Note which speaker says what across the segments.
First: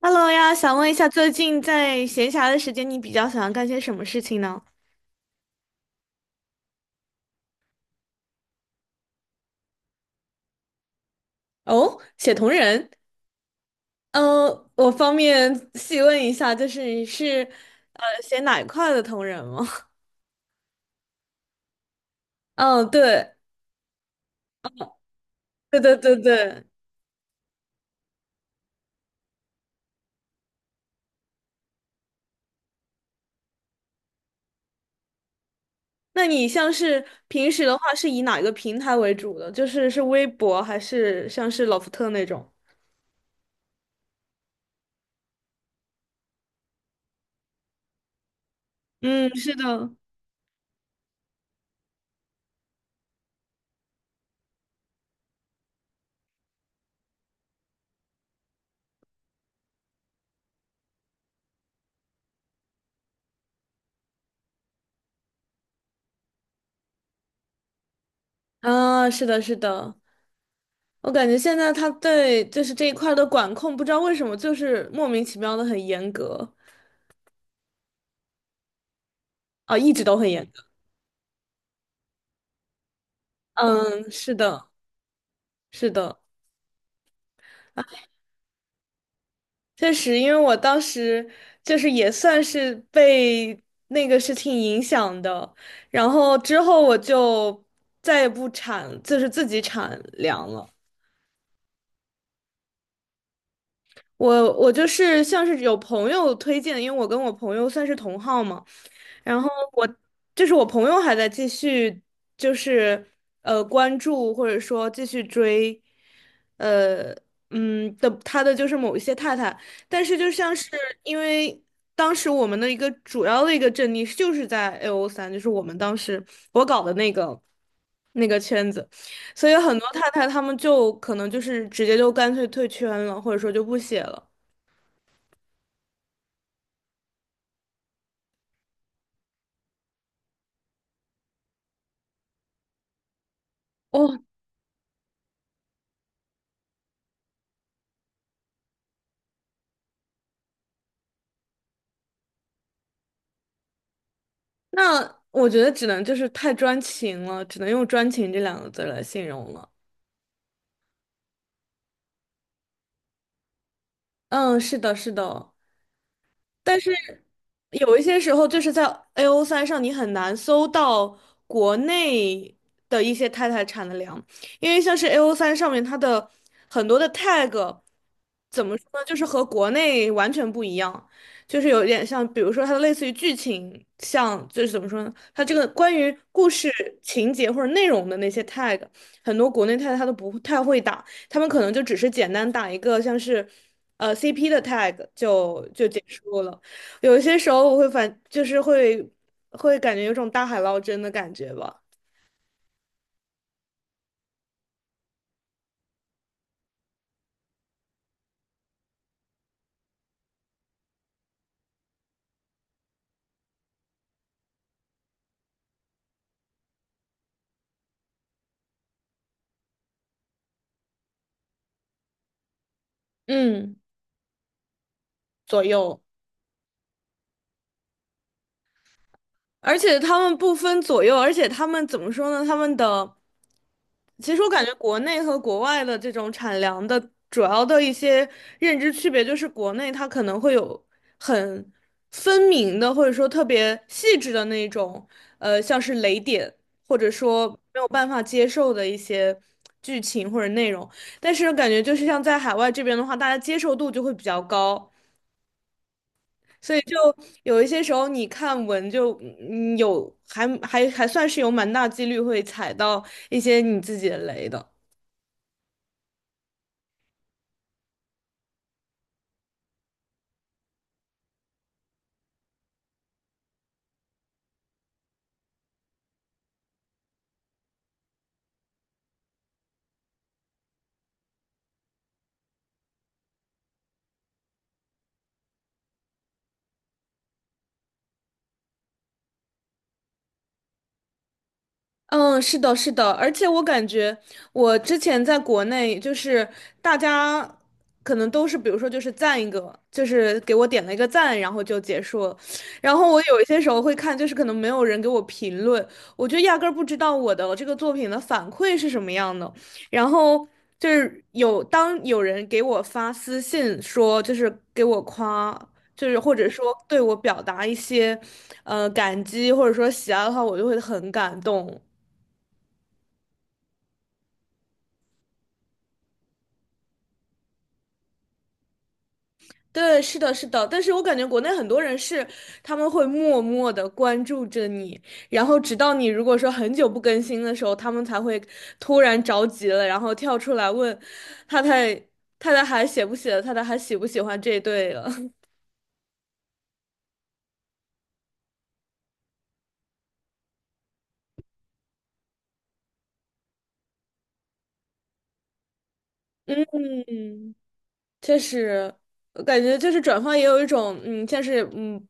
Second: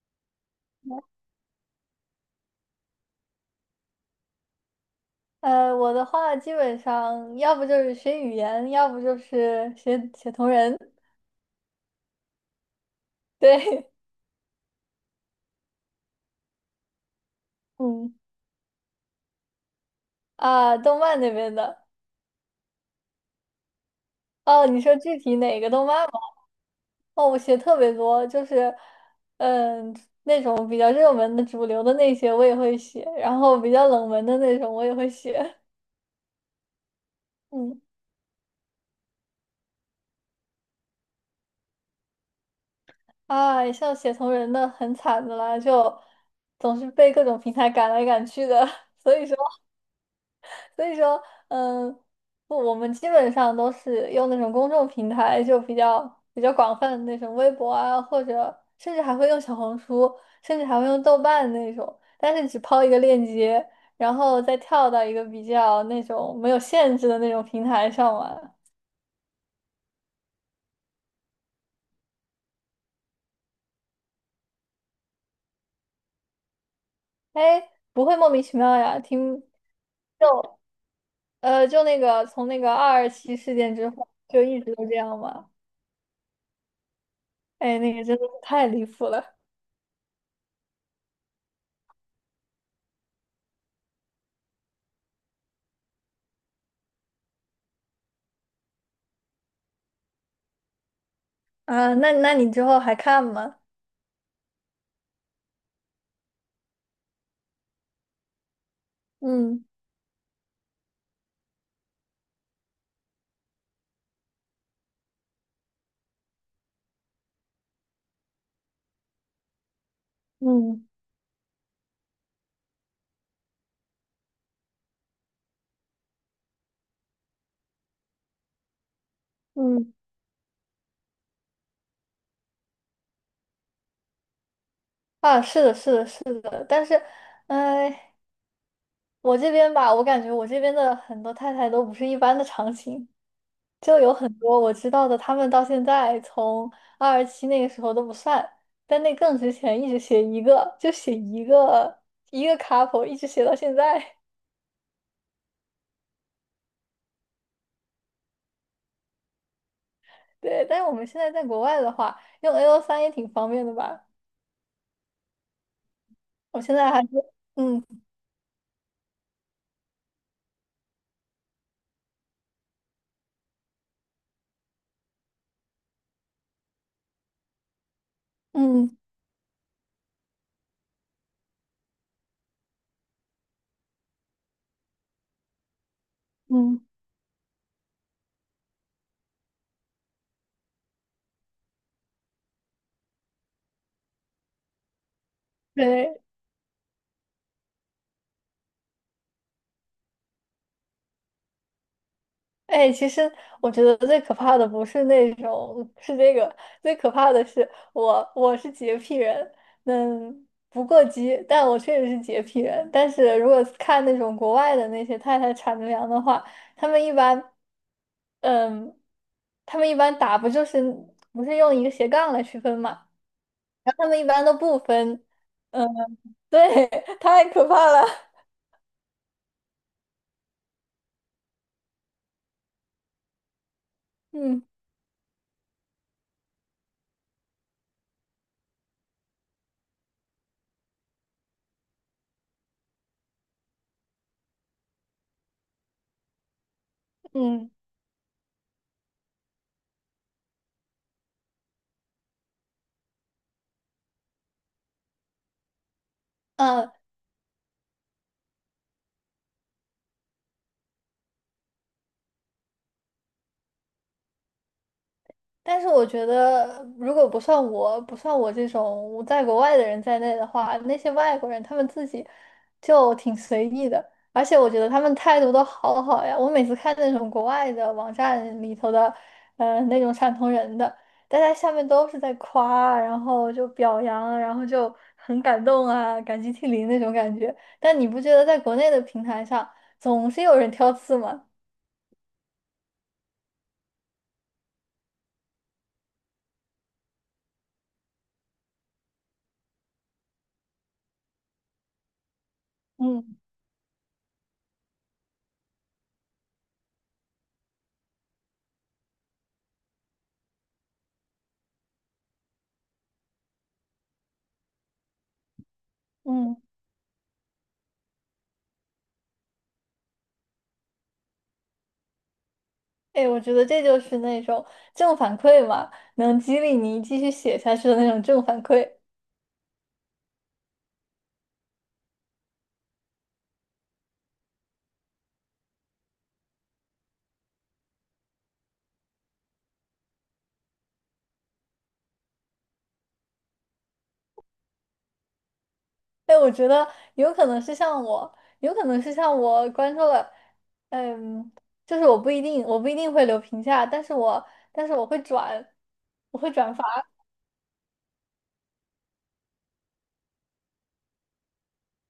Speaker 1: Hello 呀，想问一下，最近在闲暇的时间，你比较想要干些什么事情呢？
Speaker 2: 我的话基本上要不就是学语言，要不就是写写同人。
Speaker 1: 哦，写同人，
Speaker 2: 对，
Speaker 1: 嗯，我方便细问一下，就是你是
Speaker 2: 嗯
Speaker 1: 写哪一块的同人吗？
Speaker 2: 啊，动漫那边的。
Speaker 1: 嗯，对，
Speaker 2: 哦，你说具体哪个
Speaker 1: 对
Speaker 2: 动
Speaker 1: 对
Speaker 2: 漫吗？
Speaker 1: 对对。
Speaker 2: 哦，我写特别多，就是嗯那种比较热门的、主流的那些我也会写，然后比较冷门的那种我也会写。
Speaker 1: 那你像是平时的
Speaker 2: 嗯
Speaker 1: 话，是以哪一个平台为主的？就是微博还是像是老福特那种？
Speaker 2: 啊，像写同人的很惨的啦，就总是被各种平台赶来赶去的，所以
Speaker 1: 嗯，
Speaker 2: 说。
Speaker 1: 是的。
Speaker 2: 所以说，嗯，不，我们基本上都是用那种公众平台，就比较广泛的那种微博啊，或者甚至还会用小红书，甚至还会用豆瓣那种，但是只抛一个链接，然后再跳到一个比较那种没有限制的那种平台上玩。
Speaker 1: 啊，是的，是的，我感觉现在他对就是这一块儿的管控，不知道为什么就是莫名其妙的很严格。
Speaker 2: 哎，不会莫名其妙呀，听
Speaker 1: 啊，一直都很严
Speaker 2: 就
Speaker 1: 格。
Speaker 2: 就那个从那个二二七事件之后，
Speaker 1: 嗯，是
Speaker 2: 就一
Speaker 1: 的，
Speaker 2: 直都这样嘛。
Speaker 1: 是的，
Speaker 2: 哎，那个真的是太离谱了。
Speaker 1: 确实，因为我当时就是也算是被那个事情影响的，然后之后我就再也不产，就是自己产粮了。
Speaker 2: 啊！那你之后还看吗？
Speaker 1: 我就是像是有朋友推荐，因为我跟我朋友算是同号嘛，然后
Speaker 2: 嗯。
Speaker 1: 我就是我朋友还在继续，就是关注或者说继续追，呃的他的就是某一些太太，但是就像是
Speaker 2: 嗯
Speaker 1: 因为当时我们的一个主要的一个阵地就是在 AO 三，就是我们当时我搞的那个圈子，所以很多
Speaker 2: 嗯
Speaker 1: 太太他们就可能就是直接就干脆退圈了，或者说就不写了。
Speaker 2: 啊，是的，是的，是的，但是，哎，我这边吧，我感觉我这边的很多太太都不是一般的长情，就有
Speaker 1: 哦，
Speaker 2: 很多我知道的，他们到现在从二十七那个时候都不算，但那更之前一直写一个，就写一个一个 couple，一直写到现在。
Speaker 1: 那我觉得只能就是太专情了，只能用专情这两个字来形容了。
Speaker 2: 对，但是我们现在在国外的话，用 A O 三也挺方便的吧？
Speaker 1: 嗯，是的，是的，
Speaker 2: 我现
Speaker 1: 但
Speaker 2: 在
Speaker 1: 是
Speaker 2: 还是嗯
Speaker 1: 有一些时候，就是在 AO 三上，你很难搜到国内的一些太太产的粮，因为像是 AO 三上面它的很多的 tag，怎么说
Speaker 2: 嗯
Speaker 1: 呢，就是和国内完全不一样，就是有点像，比如说它的类似于剧情，像就是怎么说呢，它这个关于故事
Speaker 2: 嗯，
Speaker 1: 情节或者内容的那些 tag，很多国内太太她都不太会打，他们可能就只是简单打一个像是，CP 的 tag 就结
Speaker 2: 对。
Speaker 1: 束了。有些时候我会反，就是会感觉有种大海捞针的感觉吧，
Speaker 2: 哎，其实我觉得最可怕的不是那种，是这个，最可怕的是我，我是洁癖人，嗯，不过激，但我确实是洁癖人。但是如果看那种国外的那些太太产着粮的话，他们一般，嗯，他们一般打不就是不是用一个斜杠来区分嘛，
Speaker 1: 嗯，
Speaker 2: 然后他们一般都不分，
Speaker 1: 左
Speaker 2: 嗯，
Speaker 1: 右。
Speaker 2: 对，太可怕了，
Speaker 1: 而且他们不分左右，而且他们怎么说呢？他们的，其实我
Speaker 2: 嗯
Speaker 1: 感觉国内和国外的这种产粮的主要的一些认知区别，就是国内它可能会有很分明的，或者说特别细致的那种，像是雷点，或者说
Speaker 2: 嗯。
Speaker 1: 没有办法接受的一些剧情或者内容。但是感觉就是像在海外这边的话，大家接受度就会比较高。所以
Speaker 2: 嗯，
Speaker 1: 就有一些时候你看文就有还算是有蛮大几率会踩到一些你自己的雷的。
Speaker 2: 但是我觉得，如果不算我，不算我这种在国外的人在内的话，那些外国人他们自己就挺随意的，而且我觉得他们态度都好好呀。我每次看那种国外的网站里头的，那种汕头人的，大家下面都是在夸啊，然后就表扬，然后就很感动啊，感激涕零那种感觉。但你不觉得在国内的平台上总是有人挑刺吗？
Speaker 1: 嗯，是的，是的，而且我感觉我之前在国内，就是大家可能都是，比如说就是赞一个，就是给我点了一个赞，然后就结束了。然后我
Speaker 2: 嗯
Speaker 1: 有一些时候会看，就是可能没有人给我评论，我就压根儿不知道我的这个作品的反馈是什么样的。然后就是有当有人给我发私信说，就是给我夸，就是或者
Speaker 2: 嗯。
Speaker 1: 说对我表达一些感激或者说喜爱的话，我就会很感动。
Speaker 2: 哎，我觉得这就是那种正反馈嘛，能激励你继续写下去的那种正反馈。
Speaker 1: 对，是的，是的，但是我感觉国内很多人是他们会默默的关注着你，然后直到你如果说很久不更新的时候，他们才会突然着急了，然后跳出来问太太太太还写不写了，太太还喜不喜欢这一对了。
Speaker 2: 哎，我觉得有可能是像我，有可能是像我关注了，嗯，就是我不一定，我不一定会留评价，但是我但是我会转，我 会转发。
Speaker 1: 嗯，确实，我感觉就是转发也有一种像是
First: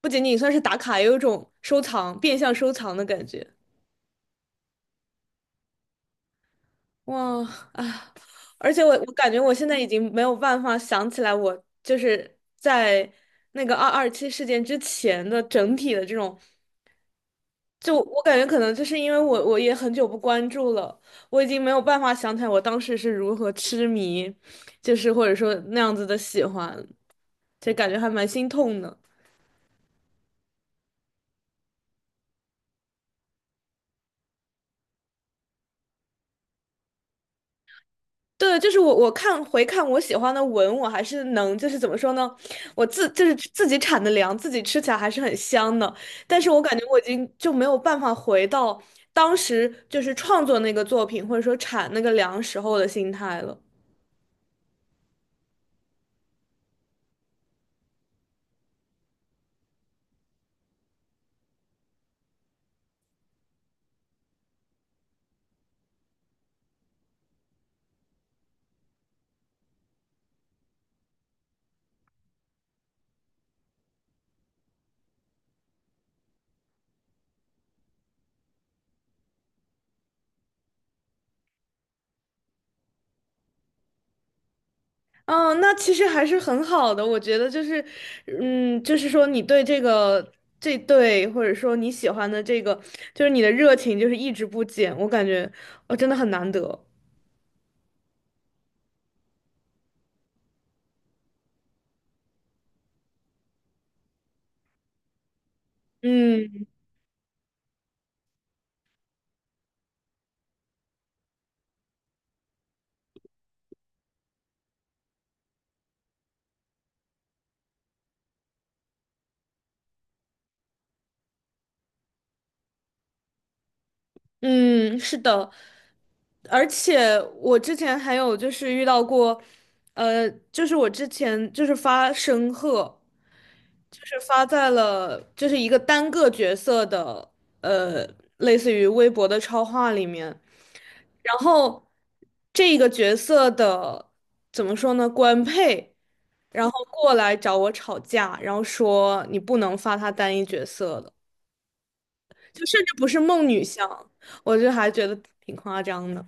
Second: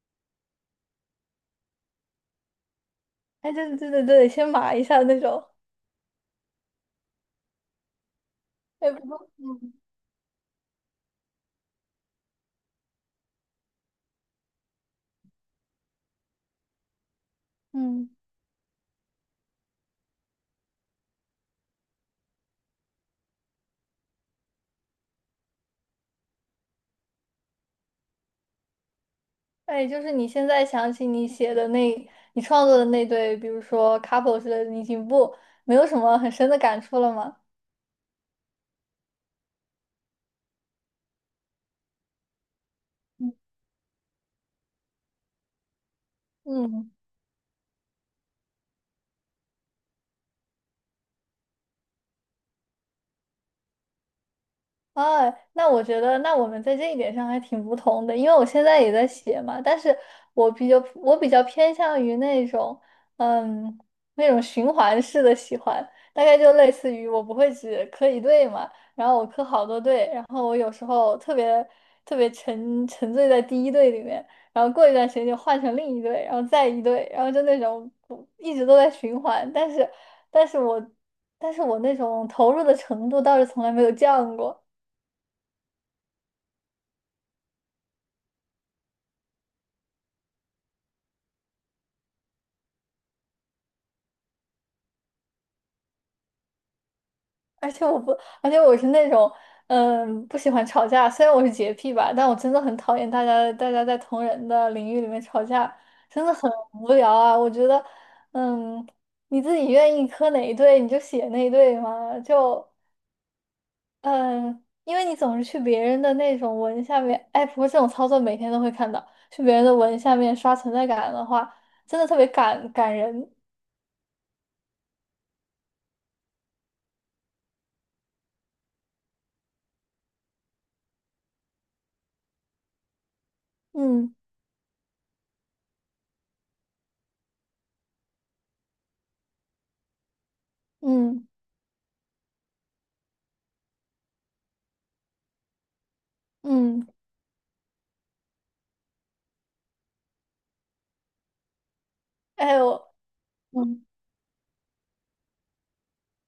Speaker 1: 不仅仅算是打卡，也有一种收藏，变相收藏的感觉。
Speaker 2: 哎，对对对对对，先码一下那种。
Speaker 1: 哇啊！而且我
Speaker 2: 哎，不
Speaker 1: 我感
Speaker 2: 过，
Speaker 1: 觉我现
Speaker 2: 嗯
Speaker 1: 在已经没有办法想起来，我就是在那个二二七事件之前的整体的这种，就
Speaker 2: 嗯，
Speaker 1: 我感觉可能就是因为我也很久不关注了，我已经没有办法想起来我当时是如何痴迷，就是或者说那样子的喜欢，就感觉还蛮心痛的。
Speaker 2: 哎，就是你现在想起你写的那，你创作的那对，比如说 couple 之类的，你已经不没有什么很深的感触了吗？
Speaker 1: 对，就是我看回看我喜欢的文，我还是能，就是怎么说呢，我就是自己产的粮，自己吃起来还是很香的。但是我感觉
Speaker 2: 嗯。
Speaker 1: 我已经就没有办法回到当时就是创作那个作品，或者说产那个粮时候的心态了。
Speaker 2: 啊，那我觉得，那我们在这一点上还挺不同的，因为我现在也在写嘛，但是我比较偏向于那种，嗯，那种循环式的喜欢，大概就类似于我不会只磕一对嘛，然后我磕好多对，然后我有时候特别沉醉在第一对里面，然后过一段时间就换成另一对，然后再一对，然后就那种不一直都在循环，但是但是我但是我那种投入的程度倒是从来没有降过。
Speaker 1: 嗯，那其实还是很好的，我觉得就是，就是说你对这对，或者说你喜欢的这个，就是你的热情就是一直不减，我感觉我真的很难得。
Speaker 2: 而且我不，而且我是那种，嗯，不喜欢吵架。虽然我是洁癖吧，但我真的很讨厌大家在同人的领域里面吵架，真的很
Speaker 1: 嗯。
Speaker 2: 无聊啊。我觉得，嗯，你自己愿意磕哪一对你就写那一对嘛，就嗯，因为你总是去别人的那种文下面，哎，不过这种操作每天都会看到，去别人的文下面刷存在感的话，真的特别感人。
Speaker 1: 嗯，是的，而且我之前还有就是遇到过，就是我之前就是发申鹤，就
Speaker 2: 嗯
Speaker 1: 是发在了就是一个单个角色的，呃，类似于微博的超话里面，
Speaker 2: 嗯
Speaker 1: 然后这个角色的怎么说呢，官配，然后
Speaker 2: 嗯，
Speaker 1: 过来找我吵架，然后说你不能发他单一角色的。
Speaker 2: 哎
Speaker 1: 就甚至
Speaker 2: 我
Speaker 1: 不是梦女
Speaker 2: 嗯
Speaker 1: 像，我就还觉得挺夸张的。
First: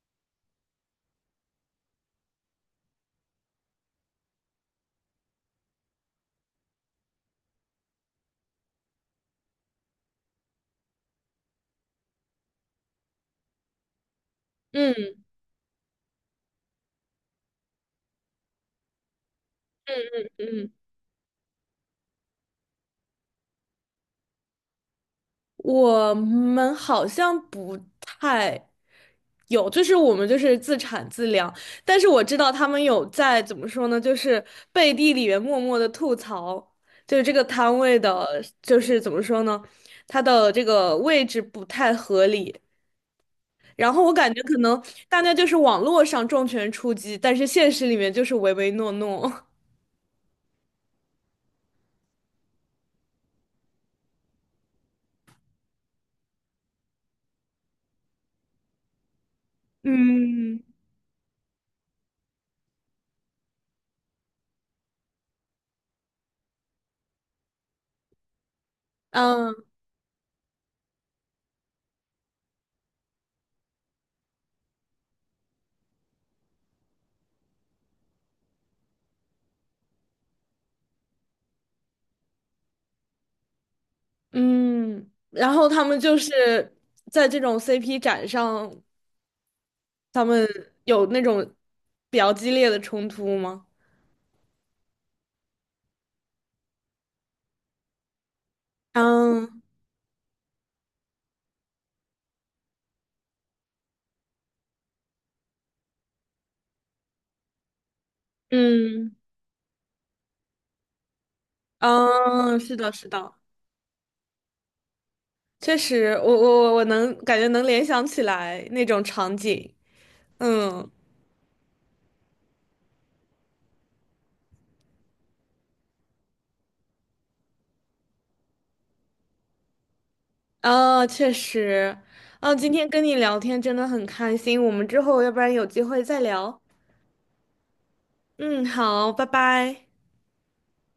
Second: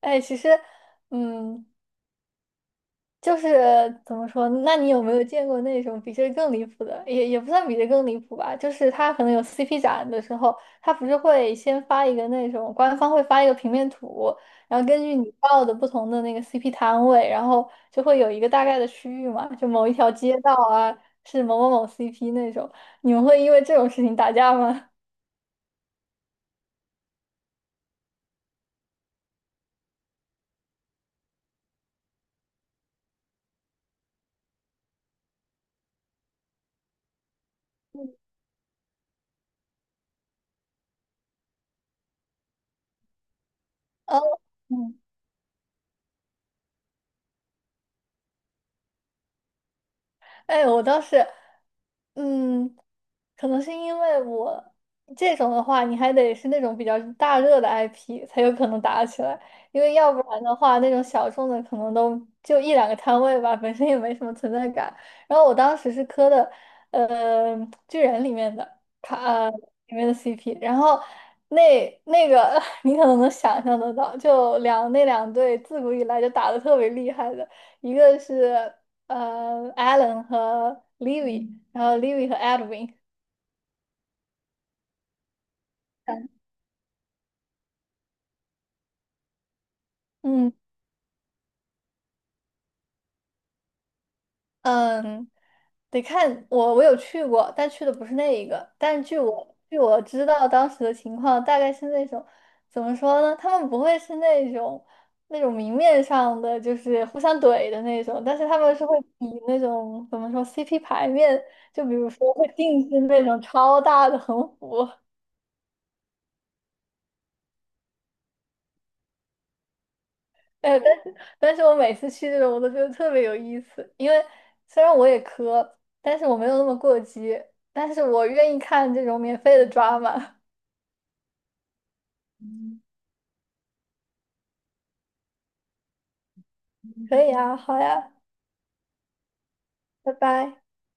Speaker 2: 哎，其实嗯。就是怎么说呢，那你有没有见过那种比这更离谱的？也不算比这更离谱吧，就是他可能有 CP 展的时候，他不是会先发一个那种官方会发一个平面图，然后根据
Speaker 1: 嗯
Speaker 2: 你报的不同的那个 CP 摊位，然后就会有一个大概的区域嘛，就某一条街道
Speaker 1: 嗯，
Speaker 2: 啊是某某某 CP 那种。你们会因为这种事情打架吗？
Speaker 1: 我们好像不太有，就是我们就是自产自量，但是我知道他们有在怎么说呢，就是背地里面默默的吐槽，就是这个摊位的，就是怎么说呢，它的这个位置不太合理。然后我感
Speaker 2: 哦，
Speaker 1: 觉可能
Speaker 2: 嗯
Speaker 1: 大家就是网络上重拳出击，但是现实里面就是唯唯诺诺。
Speaker 2: 哎，我倒是，嗯，可能是因为我这种的话，你还得是那种比较大热的 IP 才有可能打起来，因 为要不然的
Speaker 1: 嗯。
Speaker 2: 话，那种小众的可能都就一两个摊位吧，本身也没什么存在感。然后我当时是磕的，呃，巨人里面的卡，
Speaker 1: 嗯，
Speaker 2: 里面的 CP，然后那那个 你可能能想象得到，就两那两队自古以来就打得特别厉害的。一个是Alan 和 Livy，然后 Livy 和 Edwin，
Speaker 1: 嗯，然后他们就是在这种 CP 展上，他们
Speaker 2: 嗯
Speaker 1: 有那种比较激烈的冲突吗？
Speaker 2: 嗯，得看我有去过，但去的不是那一个。但
Speaker 1: 嗯
Speaker 2: 据我知道当时的情况，大概是那种怎么说呢？他们不会是那种明面上的就是互相怼的那种，但是他们是会
Speaker 1: 嗯
Speaker 2: 比那种怎么说 CP 排面，就比如说会
Speaker 1: 嗯，是
Speaker 2: 定
Speaker 1: 的，
Speaker 2: 制
Speaker 1: 是
Speaker 2: 那
Speaker 1: 的，
Speaker 2: 种超大的横幅。
Speaker 1: 确实，我能感觉能联想起来那种场景。
Speaker 2: 哎，
Speaker 1: 嗯
Speaker 2: 但是我每次去这种，我都觉得特别有意思，因为虽然我也磕，但是我没有那么过激，但是我愿意看这种免费的抓马。
Speaker 1: 啊，确实，啊，今天跟你聊天真的很开心，我们之后要不然有机会再聊。
Speaker 2: 可以啊，好呀，
Speaker 1: 嗯，好，拜拜。
Speaker 2: 拜拜。